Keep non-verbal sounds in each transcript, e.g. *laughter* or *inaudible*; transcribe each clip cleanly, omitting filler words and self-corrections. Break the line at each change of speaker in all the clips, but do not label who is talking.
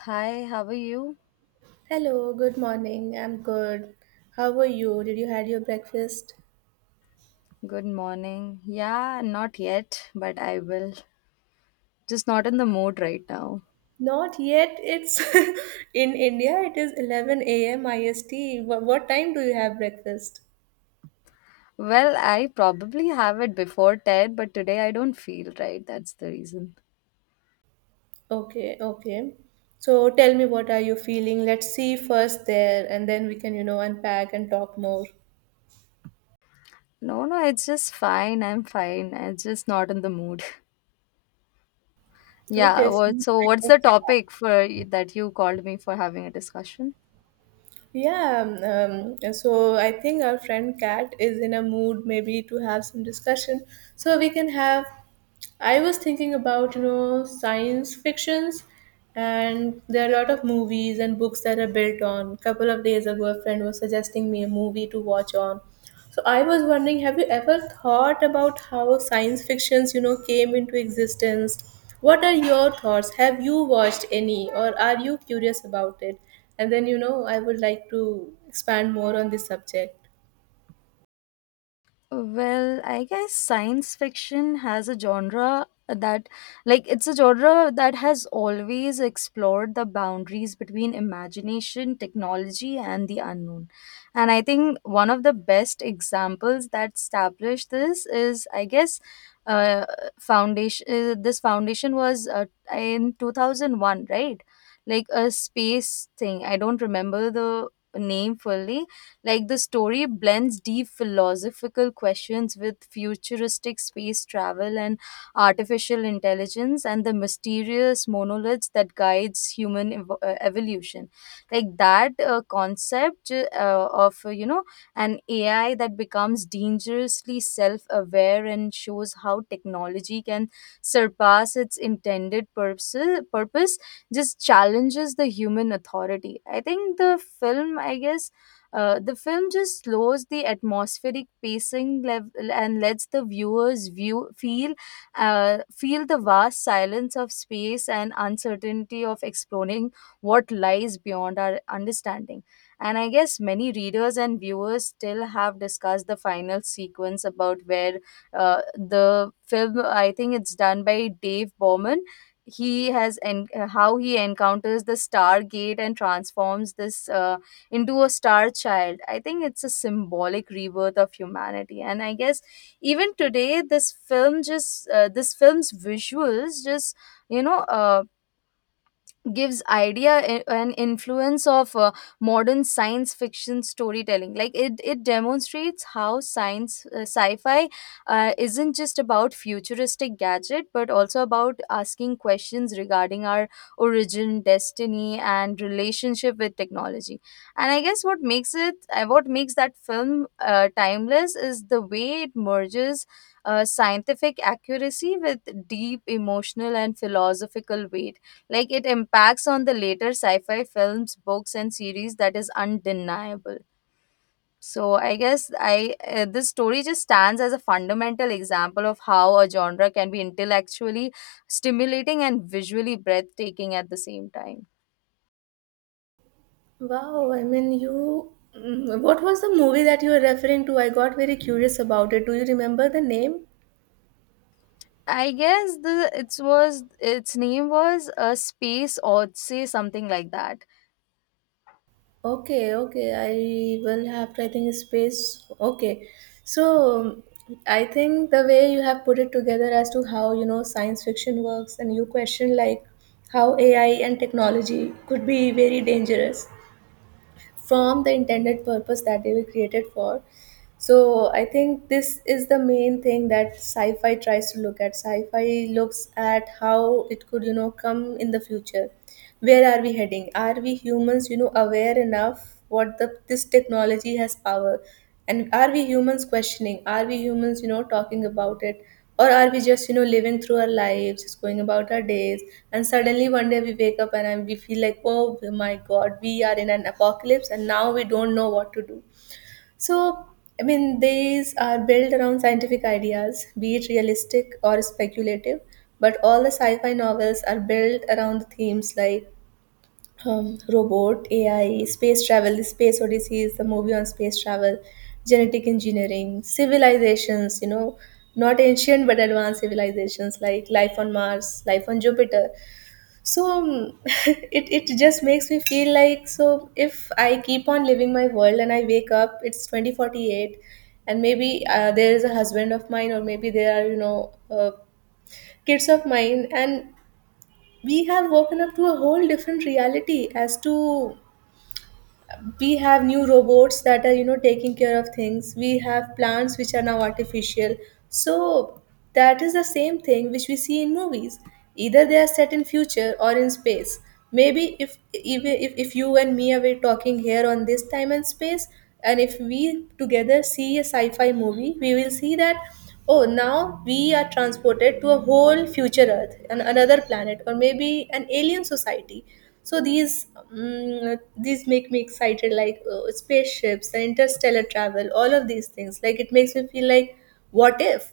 Hi, how are you?
Hello, good morning. I'm good. How are you? Did you had your breakfast?
Good morning. Yeah, not yet, but I will. Just not in the mood right now.
Not yet. It's *laughs* in India. It is 11 a.m. IST. What time do you have breakfast?
Well, I probably have it before 10, but today I don't feel right. That's the reason.
Okay, okay. So tell me what are you feeling? Let's see first there, and then we can, unpack and talk more.
No, no, it's just fine. I'm fine. I'm just not in the mood. *laughs* Yeah,
Okay.
so what's the topic for that you called me for having a discussion?
Yeah. So I think our friend Kat is in a mood maybe to have some discussion. So we can have. I was thinking about, science fictions, and there are a lot of movies and books that are built on. Couple of days ago a friend was suggesting me a movie to watch on. So I was wondering, have you ever thought about how science fictions, came into existence? What are your thoughts? Have you watched any, or are you curious about it? And then, I would like to expand more on this subject.
Well, I guess science fiction has a genre that, like, it's a genre that has always explored the boundaries between imagination, technology, and the unknown. And I think one of the best examples that established this is, uh, foundation. This foundation was in 2001, right? Like a space thing. I don't remember the name fully. Like the story blends deep philosophical questions with futuristic space travel and artificial intelligence and the mysterious monoliths that guides evolution. Like that concept of you know, an AI that becomes dangerously self-aware and shows how technology can surpass its intended purpose, just challenges the human authority. I think the film, I guess, the film just slows the atmospheric pacing level and lets the viewers view feel feel the vast silence of space and uncertainty of exploring what lies beyond our understanding. And I guess many readers and viewers still have discussed the final sequence about where the film, I think, it's done by Dave Bowman. He has and how he encounters the Stargate and transforms this. Into a star child. I think it's a symbolic rebirth of humanity. And I guess even today, this film just, this film's visuals just, you know, uh, gives idea and influence of modern science fiction storytelling. Like it demonstrates how science sci-fi isn't just about futuristic gadget but also about asking questions regarding our origin, destiny, and relationship with technology. And I guess what makes that film timeless is the way it merges scientific accuracy with deep emotional and philosophical weight. Like it impacts on the later sci-fi films, books, and series that is undeniable. So I guess I this story just stands as a fundamental example of how a genre can be intellectually stimulating and visually breathtaking at the same time.
Wow, I mean, what was the movie that you were referring to? I got very curious about it. Do you remember the name?
I guess the it was, its name was a space odyssey, something like that.
Okay, okay. I will have, I think, space. Okay. So, I think the way you have put it together as to how, science fiction works, and you question, like, how AI and technology could be very dangerous from the intended purpose that they were created for. So I think this is the main thing that sci-fi tries to look at. Sci-fi looks at how it could, come in the future. Where are we heading? Are we humans, aware enough what the this technology has power? And are we humans questioning? Are we humans, talking about it? Or are we just, living through our lives, just going about our days? And suddenly one day we wake up, and we feel like, oh my god, we are in an apocalypse, and now we don't know what to do. So, I mean, these are built around scientific ideas, be it realistic or speculative. But all the sci fi novels are built around themes like robot, AI, space travel, the Space Odyssey is the movie on space travel, genetic engineering, civilizations, not ancient but advanced civilizations, like life on Mars, life on Jupiter. So *laughs* it just makes me feel like, so if I keep on living my world and I wake up, it's 2048, and maybe there is a husband of mine, or maybe there are, kids of mine, and we have woken up to a whole different reality, as to we have new robots that are, taking care of things, we have plants which are now artificial. So that is the same thing which we see in movies, either they are set in future or in space. Maybe if even if you and me are we talking here on this time and space, and if we together see a sci-fi movie, we will see that, oh, now we are transported to a whole future earth, another planet, or maybe an alien society. So these, mm these make me excited, like spaceships, the interstellar travel, all of these things, like it makes me feel like, what if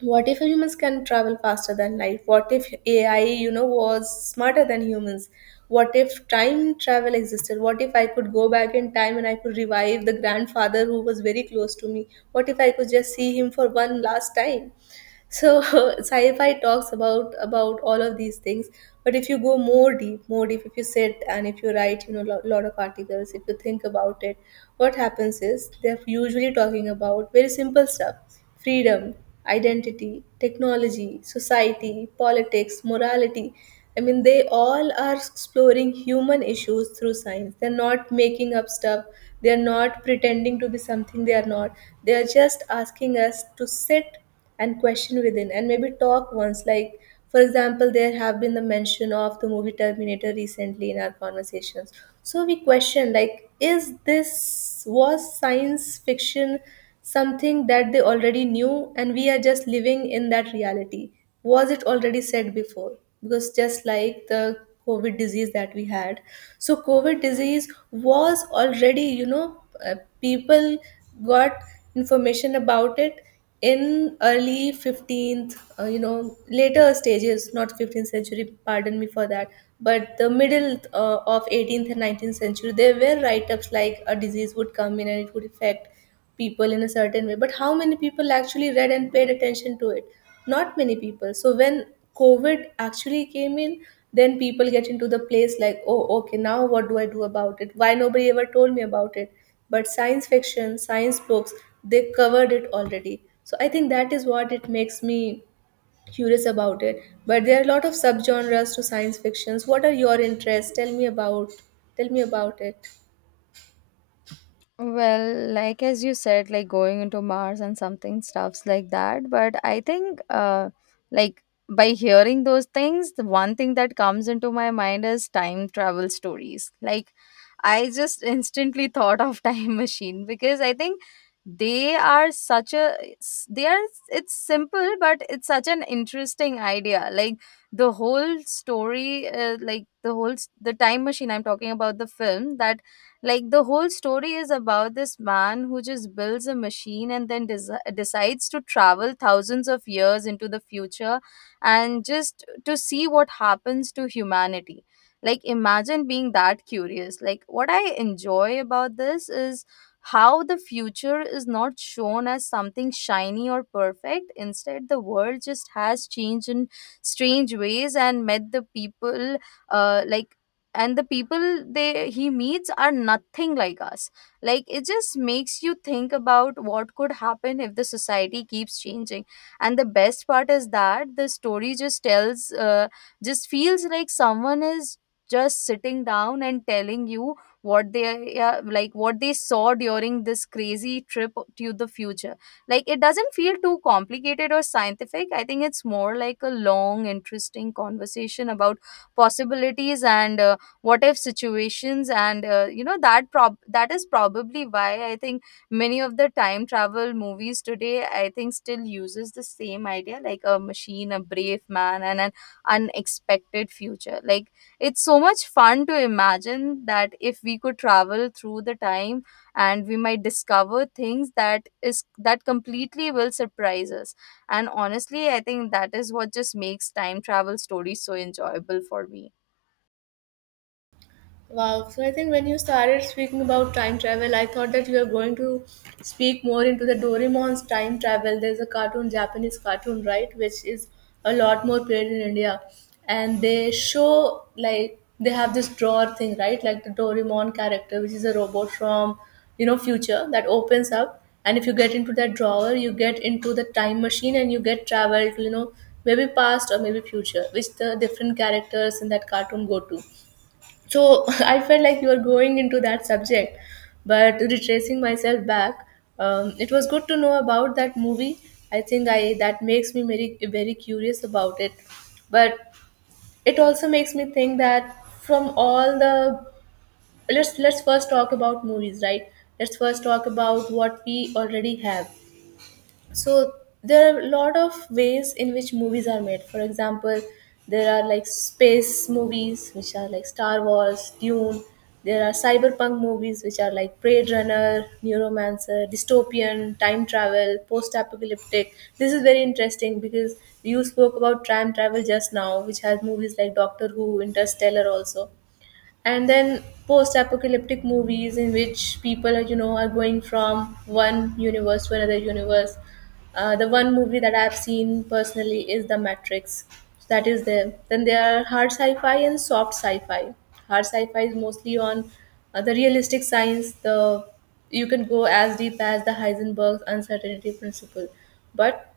what if humans can travel faster than light, what if AI, was smarter than humans, what if time travel existed, what if I could go back in time and I could revive the grandfather who was very close to me, what if I could just see him for one last time. So *laughs* sci-fi talks about all of these things. But if you go more deep, more deep, if you sit and if you write, lot of articles, if you think about it, what happens is they're usually talking about very simple stuff. Freedom, identity, technology, society, politics, morality. I mean, they all are exploring human issues through science. They're not making up stuff, they're not pretending to be something they are not, they are just asking us to sit and question within, and maybe talk once, like, for example, there have been the mention of the movie Terminator recently in our conversations. So we question like, is this, was science fiction something that they already knew and we are just living in that reality? Was it already said before? Because just like the covid disease that we had. So covid disease was already, uh, people got information about it in early 15th, later stages, not 15th century, pardon me for that, but the middle of 18th and 19th century, there were write-ups like a disease would come in and it would affect people in a certain way. But how many people actually read and paid attention to it? Not many people. So when covid actually came in, then people get into the place like, oh, okay, now what do I do about it? Why nobody ever told me about it? But science fiction, science books, they covered it already. So I think that is what it makes me curious about it. But there are a lot of subgenres to science fictions. What are your interests? Tell me about it.
Well, like as you said, like going into Mars and something stuffs like that. But I think, like by hearing those things, the one thing that comes into my mind is time travel stories. Like I just instantly thought of *laughs* Time Machine because I think they are, it's simple but it's such an interesting idea. Like the whole story, the time machine I'm talking about, the film, that, like, the whole story is about this man who just builds a machine and then desi decides to travel thousands of years into the future and just to see what happens to humanity. Like imagine being that curious. Like what I enjoy about this is how the future is not shown as something shiny or perfect. Instead, the world just has changed in strange ways and met the people, like and the people they he meets are nothing like us. Like it just makes you think about what could happen if the society keeps changing. And the best part is that the story just tells just feels like someone is just sitting down and telling you what they like what they saw during this crazy trip to the future. Like it doesn't feel too complicated or scientific. I think it's more like a long interesting conversation about possibilities and, what if situations and you know, that is probably why, I think, many of the time travel movies today, I think, still uses the same idea, like a machine, a brave man, and an unexpected future. Like it's so much fun to imagine that if we could travel through the time, and we might discover things that is, that completely will surprise us. And honestly, I think that is what just makes time travel stories so enjoyable for me.
Wow. So I think when you started speaking about time travel, I thought that you were going to speak more into the Doraemon's time travel. There's a cartoon, Japanese cartoon, right, which is a lot more played in India, and they show like they have this drawer thing, right, like the Doraemon character, which is a robot from, future, that opens up, and if you get into that drawer, you get into the time machine and you get traveled, to, maybe past or maybe future, which the different characters in that cartoon go to. So *laughs* I felt like you were going into that subject. But retracing myself back, it was good to know about that movie. I think I that makes me very, very curious about it. But it also makes me think that, from all the, let's first talk about movies, right? Let's first talk about what we already have. So there are a lot of ways in which movies are made. For example, there are like space movies which are like Star Wars, Dune. There are cyberpunk movies which are like Blade Runner, Neuromancer, Dystopian, Time Travel, Post Apocalyptic. This is very interesting because you spoke about time travel just now, which has movies like Doctor Who, Interstellar also. And then post-apocalyptic movies in which people are you know are going from one universe to another universe. The one movie that I've seen personally is the Matrix. So that is there. Then there are hard sci-fi and soft sci-fi. Hard sci-fi is mostly on the realistic science, the you can go as deep as the Heisenberg's uncertainty principle. But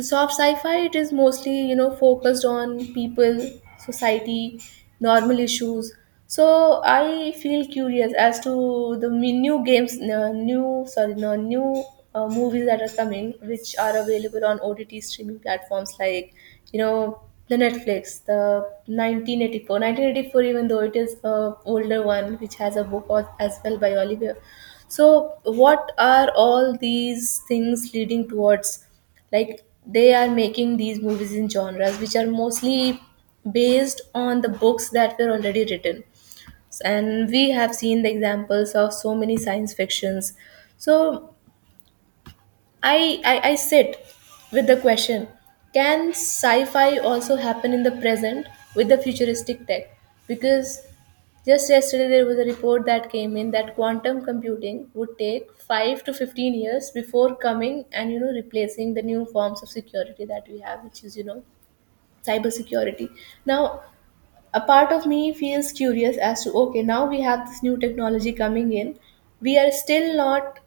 soft sci-fi, it is mostly, focused on people, society, normal issues. So I feel curious as to the new games, new, sorry, no, new, movies that are coming, which are available on ott streaming platforms like, you know the Netflix, the 1984 even though it is a older one, which has a book as well by Oliver. So what are all these things leading towards, like they are making these movies in genres which are mostly based on the books that were already written, and we have seen the examples of so many science fictions. So I sit with the question: can sci-fi also happen in the present with the futuristic tech? Because just yesterday there was a report that came in that quantum computing would take 5 to 15 years before coming and, replacing the new forms of security that we have, which is, cybersecurity. Now a part of me feels curious as to, okay, now we have this new technology coming in, we are still not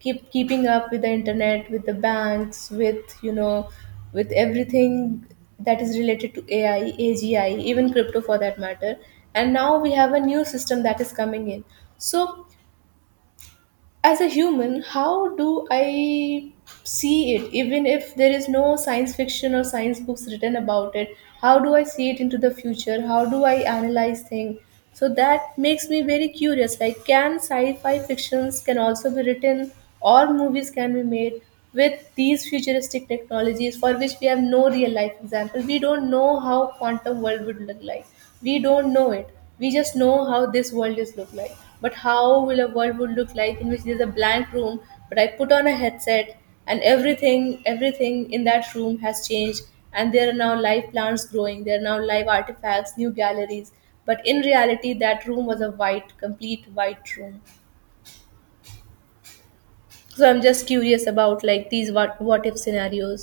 keeping up with the internet, with the banks, with with everything that is related to ai, agi, even crypto for that matter, and now we have a new system that is coming in. So as a human, how do I see it, even if there is no science fiction or science books written about it? How do I see it into the future? How do I analyze things? So that makes me very curious, like can sci-fi fictions can also be written or movies can be made with these futuristic technologies for which we have no real life example? We don't know how quantum world would look like. We don't know it. We just know how this world is look like. But how will a world would look like in which there's a blank room, but I put on a headset, and everything in that room has changed, and there are now live plants growing, there are now live artifacts, new galleries, but in reality that room was a white, complete white room? So I'm just curious about like these what if scenarios.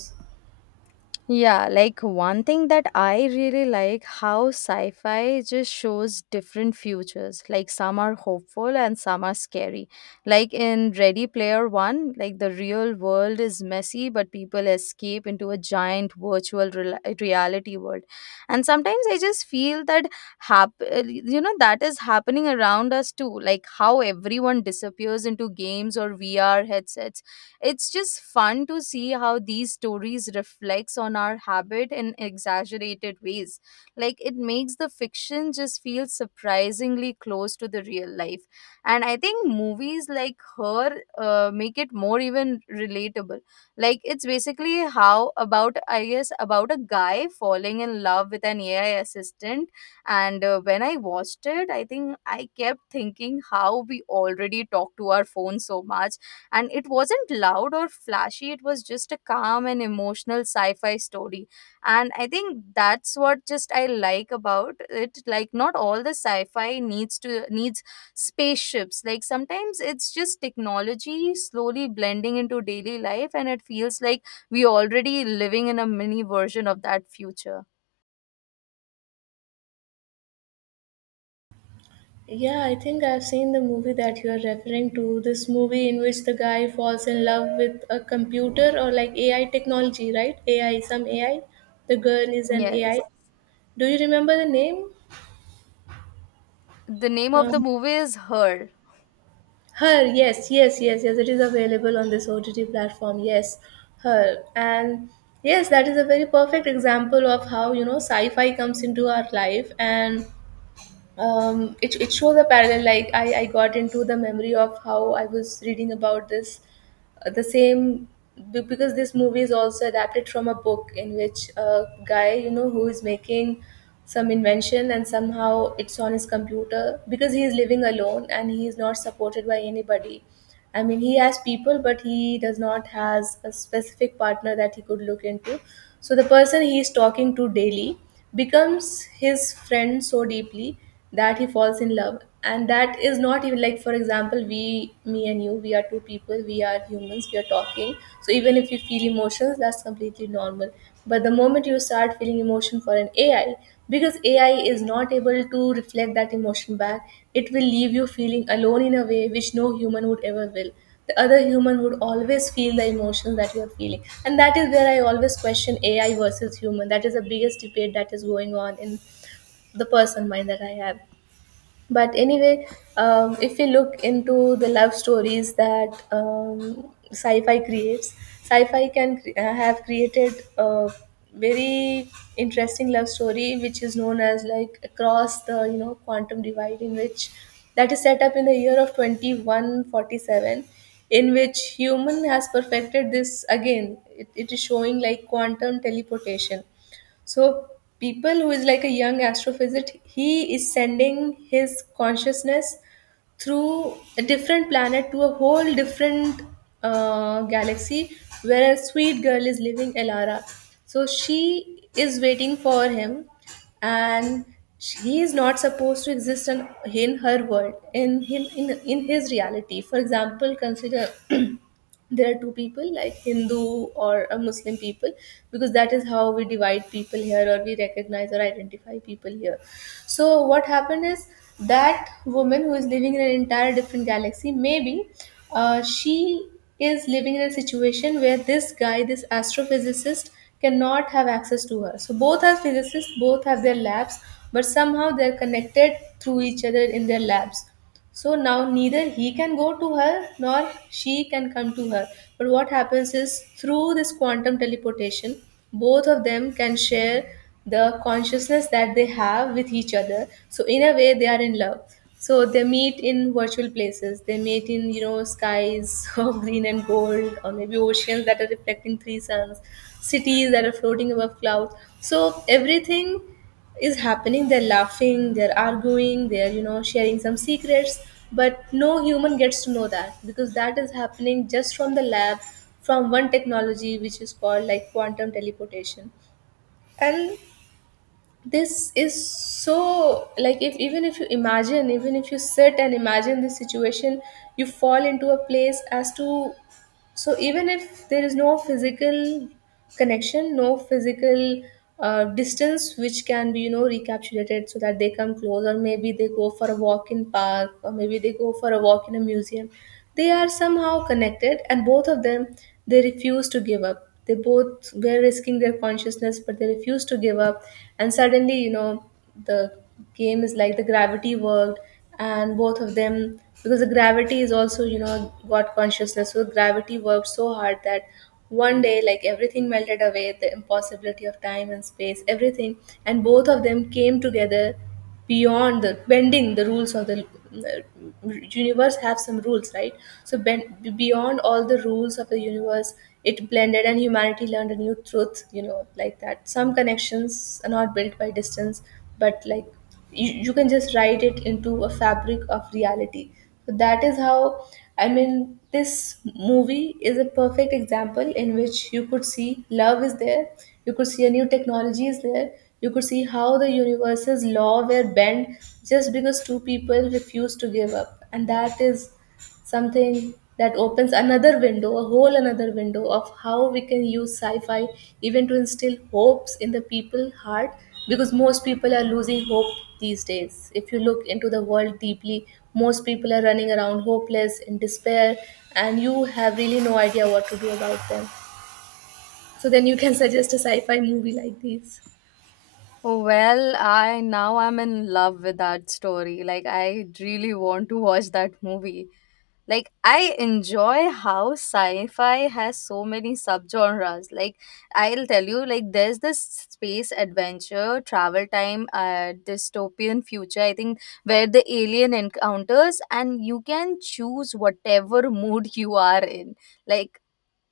Yeah, like one thing that I really like, how sci-fi just shows different futures. Like some are hopeful and some are scary. Like in Ready Player One, like the real world is messy, but people escape into a giant reality world. And sometimes I just feel that, you know, that is happening around us too. Like how everyone disappears into games or VR headsets. It's just fun to see how these stories reflects on our habit in exaggerated ways. Like it makes the fiction just feel surprisingly close to the real life. And I think movies like her make it more even relatable. Like it's basically how about, I guess, about a guy falling in love with an AI assistant. And when I watched it, I think I kept thinking how we already talk to our phone so much. And it wasn't loud or flashy, it was just a calm and emotional sci fi story. And I think that's what just I like about it. Like, not all the sci fi needs spaceships. Like, sometimes it's just technology slowly blending into daily life, and it feels like we already living in a mini version of that future.
Yeah, I think I've seen the movie that you are referring to. This movie in which the guy falls in love with a computer or like AI technology, right? AI, some AI. The girl is an
Yes.
AI. Do you remember the name?
The name of the
Um,
movie is Her.
Her, yes, yes, yes, yes. It is available on this OTT platform. Yes, her. And yes, that is a very perfect example of how, you know, sci fi comes into our life, and it shows a parallel. Like I got into the memory of how I was reading about this the same, because this movie is also adapted from a book in which a guy, you know, who is making some invention, and somehow it's on his computer because he is living alone and he is not supported by anybody. I mean, he has people, but he does not has a specific partner that he could look into. So the person he is talking to daily becomes his friend so deeply that he falls in love. And that is not even like, for example, we, me and you, we are two people, we are humans, we are talking, so even if you feel emotions, that's completely normal. But the moment you start feeling emotion for an ai, because ai is not able to reflect that emotion back, it will leave you feeling alone in a way which no human would ever will. The other human would always feel the emotion that you're feeling, and that is where I always question ai versus human. That is the biggest debate that is going on in the person mind that I have. But anyway, if we look into the love stories that sci-fi creates, sci-fi have created a very interesting love story, which is known as like across the, you know, quantum divide, in which that is set up in the year of 2147, in which human has perfected this. Again, it is showing like quantum teleportation. So people who is like a young astrophysicist, he is sending his consciousness through a different planet to a whole different galaxy, where a sweet girl is living, Elara. So she is waiting for him, and he is not supposed to exist in her world, in his reality. For example, consider *clears throat* there are two people like hindu or a muslim people, because that is how we divide people here, or we recognize or identify people here. So what happened is that woman who is living in an entire different galaxy, maybe she is living in a situation where this guy, this astrophysicist, cannot have access to her. So both are physicists, both have their labs, but somehow they're connected through each other in their labs. So now neither he can go to her nor she can come to her. But what happens is through this quantum teleportation, both of them can share the consciousness that they have with each other. So in a way, they are in love. So they meet in virtual places. They meet in, you know, skies *laughs* of green and gold, or maybe oceans that are reflecting three suns, cities that are floating above clouds. So everything is happening, they're laughing, they're arguing, they're, you know, sharing some secrets, but no human gets to know that, because that is happening just from the lab, from one technology which is called like quantum teleportation. And this is so, like, if even if you imagine, even if you sit and imagine this situation, you fall into a place as to, so even if there is no physical connection, no physical distance which can be, you know, recapitulated so that they come close, or maybe they go for a walk in park, or maybe they go for a walk in a museum, they are somehow connected, and both of them, they refuse to give up. They both were risking their consciousness, but they refuse to give up. And suddenly, you know, the game is like the gravity worked, and both of them, because the gravity is also, you know, got consciousness, so gravity worked so hard that one day, like, everything melted away, the impossibility of time and space, everything, and both of them came together beyond the bending, the rules of the, universe have some rules, right? So bend, beyond all the rules of the universe, it blended, and humanity learned a new truth, you know, like that some connections are not built by distance, but like you can just write it into a fabric of reality. So that is how, I mean, this movie is a perfect example in which you could see love is there, you could see a new technology is there, you could see how the universe's law were bent, just because two people refused to give up. And that is something that opens another window, a whole another window of how we can use sci-fi even to instill hopes in the people heart, because most people are losing hope these days. If you look into the world deeply, most people are running around hopeless in despair, and you have really no idea what to do about them. So then you can *laughs* suggest a sci-fi movie like these.
Well, I now I'm in love with that story. Like I really want to watch that movie. Like I enjoy how sci-fi has so many subgenres. Like I'll tell you, like there's this space adventure, travel time, dystopian future. I think where the alien encounters and you can choose whatever mood you are in. Like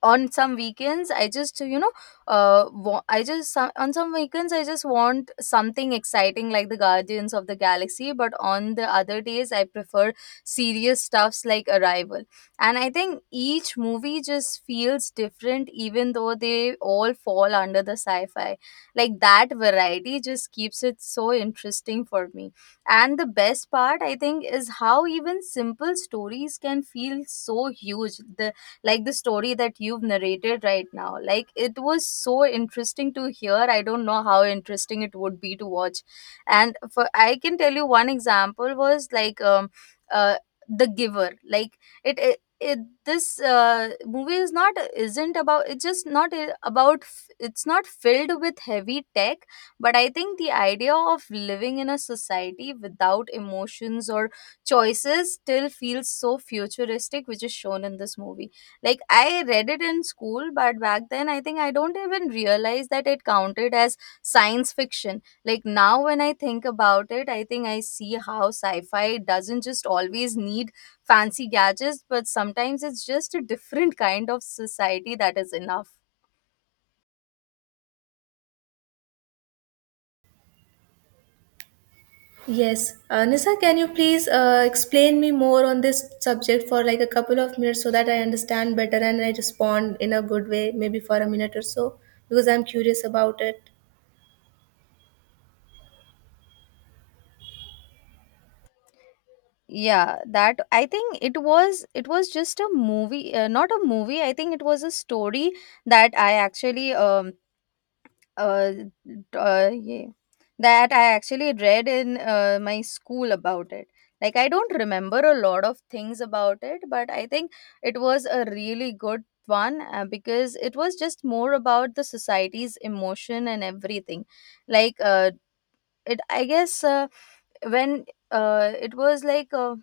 on some weekends, I just, you know, on some weekends I just want something exciting like the Guardians of the Galaxy, but on the other days I prefer serious stuffs like arrival. And I think each movie just feels different even though they all fall under the sci-fi. Like that variety just keeps it so interesting for me. And the best part, I think, is how even simple stories can feel so huge. The like the story that you've narrated right now, like it was so interesting to hear. I don't know how interesting it would be to watch. And for, I can tell you one example was, like, uh the giver. Like it this movie is not, isn't about it's just not I- about f- it's not filled with heavy tech. But I think the idea of living in a society without emotions or choices still feels so futuristic, which is shown in this movie. Like I read it in school, but back then I think I don't even realize that it counted as science fiction. Like now when I think about it, I think I see how sci-fi doesn't just always need fancy gadgets, but sometimes it's just a different kind of society that is enough.
Yes, Nisa, can you please explain me more on this subject for like a couple of minutes, so that I understand better and I respond in a good way, maybe for a minute or so, because I'm curious about it.
Yeah, that, I think it was, it was just a movie, not a movie I think it was a story that I actually, uh, uh yeah that I actually read in my school about it. Like I don't remember a lot of things about it, but I think it was a really good one, because it was just more about the society's emotion and everything. Like, it I guess when it was like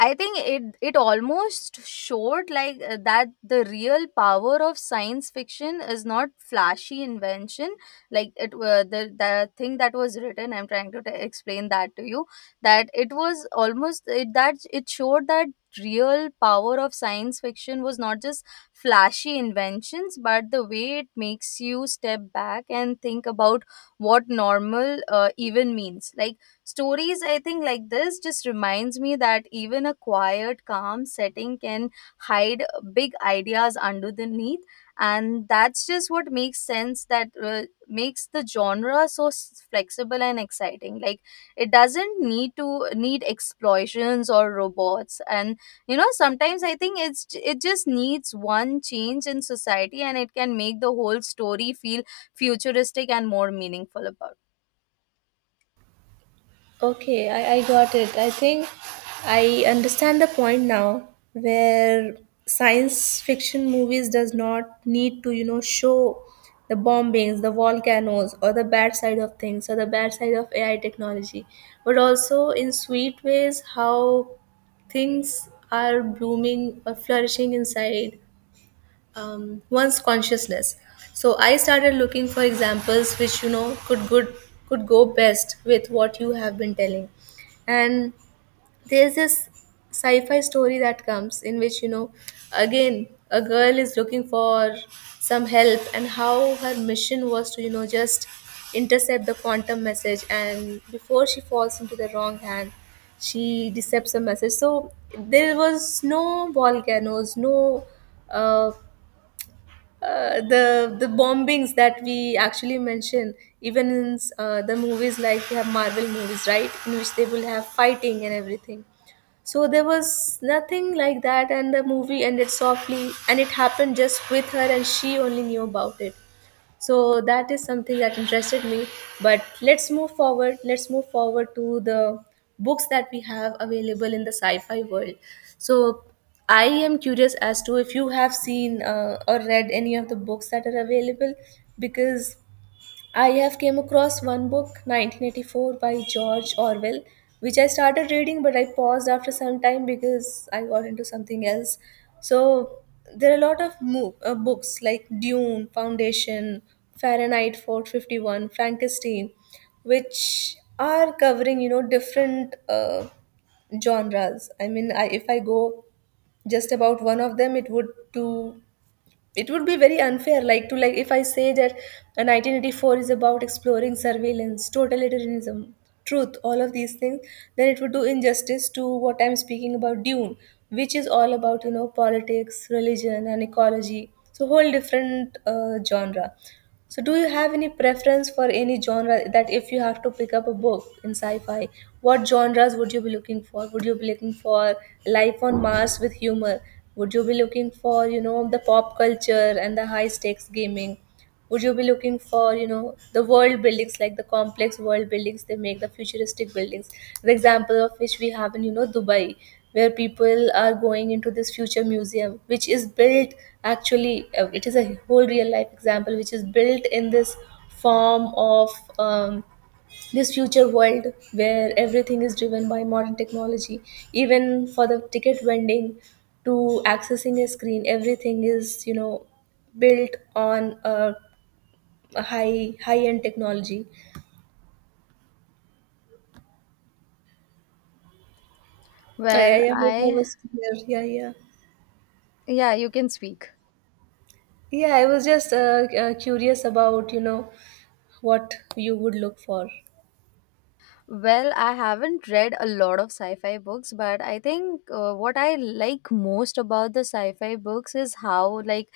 I think it almost showed, like, that the real power of science fiction is not flashy invention. Like it the thing that was written, I'm trying to explain that to you, that it was almost, it that it showed that real power of science fiction was not just flashy inventions but the way it makes you step back and think about what normal even means. Like stories, I think, like this just reminds me that even a quiet, calm setting can hide big ideas underneath, and that's just what makes sense. That makes the genre so flexible and exciting. Like it doesn't need explosions or robots, and, you know, sometimes I think it just needs one change in society, and it can make the whole story feel futuristic and more meaningful about.
Okay, I got it. I think I understand the point now, where science fiction movies does not need to, you know, show the bombings, the volcanoes, or the bad side of things, or the bad side of AI technology, but also in sweet ways how things are blooming or flourishing inside one's consciousness. So I started looking for examples which, you know, could good could go best with what you have been telling. And there's this sci-fi story that comes in which, you know, again a girl is looking for some help, and how her mission was to, you know, just intercept the quantum message, and before she falls into the wrong hand, she decepts a message. So there was no volcanoes, no uh, the bombings that we actually mention, even in the movies, like we have marvel movies, right, in which they will have fighting and everything. So there was nothing like that, and the movie ended softly, and it happened just with her, and she only knew about it. So that is something that interested me. But let's move forward, to the books that we have available in the sci-fi world. So I am curious as to if you have seen or read any of the books that are available, because I have came across one book, 1984 by George Orwell, which I started reading, but I paused after some time because I got into something else. So there are a lot of books like Dune, Foundation, Fahrenheit 451, Frankenstein, which are covering, you know, different genres. I mean, I, if I go just about one of them, it would do, it would be very unfair, like to like, if I say that 1984 is about exploring surveillance, totalitarianism, truth, all of these things, then it would do injustice to what I'm speaking about dune, which is all about, you know, politics, religion, and ecology, so whole different genre. So, do you have any preference for any genre, that if you have to pick up a book in sci fi, what genres would you be looking for? Would you be looking for life on Mars with humor? Would you be looking for, you know, the pop culture and the high stakes gaming? Would you be looking for, you know, the world buildings, like the complex world buildings they make, the futuristic buildings? The example of which we have in, you know, Dubai, where people are going into this future museum, which is built. Actually, it is a whole real life example which is built in this form of um, this future world, where everything is driven by modern technology. Even for the ticket vending to accessing a screen, everything is, you know, built on a high end technology.
Well,
I hope I
I.
was clear. Yeah, yeah.
Yeah, you can speak.
Yeah, I was just curious about, you know, what you would look for.
Well, I haven't read a lot of sci fi books, but I think, what I like most about the sci fi books is how, like,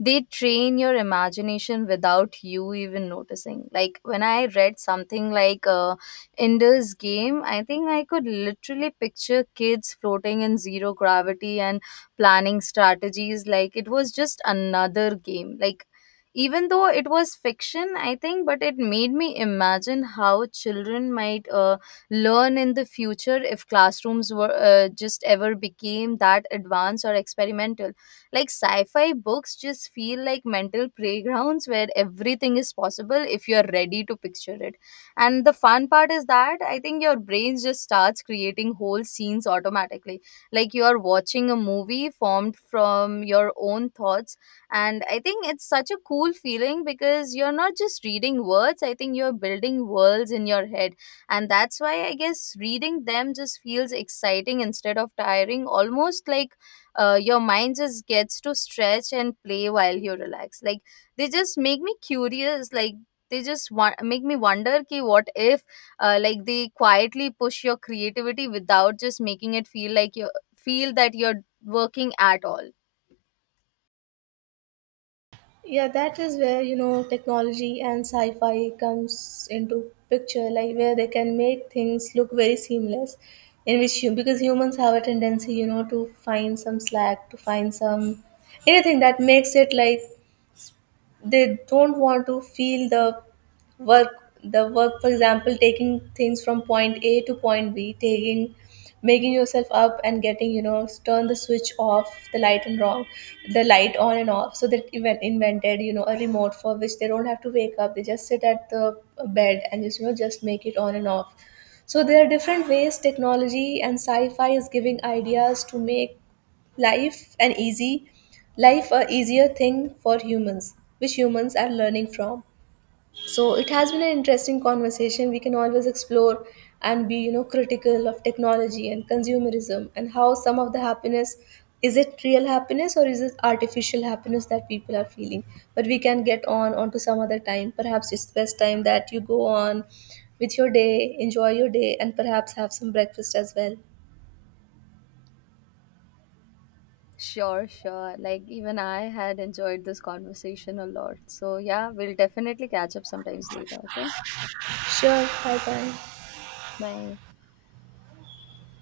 they train your imagination without you even noticing. Like, when I read something like, Ender's Game, I think I could literally picture kids floating in zero gravity and planning strategies. Like, it was just another game. Like, even though it was fiction, I think, but it made me imagine how children might learn in the future if classrooms were, just ever became that advanced or experimental. Like sci-fi books just feel like mental playgrounds where everything is possible if you're ready to picture it. And the fun part is that, I think, your brain just starts creating whole scenes automatically, like you are watching a movie formed from your own thoughts. And I think it's such a cool feeling because you're not just reading words, I think you're building worlds in your head. And that's why, I guess, reading them just feels exciting instead of tiring, almost like, your mind just gets to stretch and play while you relax. Like they just make me curious, like they just want make me wonder, ki what if, like they quietly push your creativity without just making it feel like you feel that you're working at all.
Yeah, that is where, you know, technology and sci-fi comes into picture, like where they can make things look very seamless, in which you, because humans have a tendency, you know, to find some slack, to find some anything that makes it like they don't want to feel the work, for example, taking things from point a to point b, taking, making yourself up and getting, you know, turn the switch off the light, and wrong the light on and off, so they even invented, you know, a remote for which they don't have to wake up, they just sit at the bed and just, you know, just make it on and off. So there are different ways technology and sci-fi is giving ideas to make life an easy, life a easier thing for humans, which humans are learning from. So it has been an interesting conversation, we can always explore and be, you know, critical of technology and consumerism, and how some of the happiness, is it real happiness or is it artificial happiness that people are feeling. But we can get on onto some other time, perhaps it's best time that you go on with your day, enjoy your day, and perhaps have some breakfast as well.
Sure, sure. Like, even I had enjoyed this conversation a lot. So, yeah, we'll definitely catch up sometimes later. Okay.
Sure, bye bye.
Bye.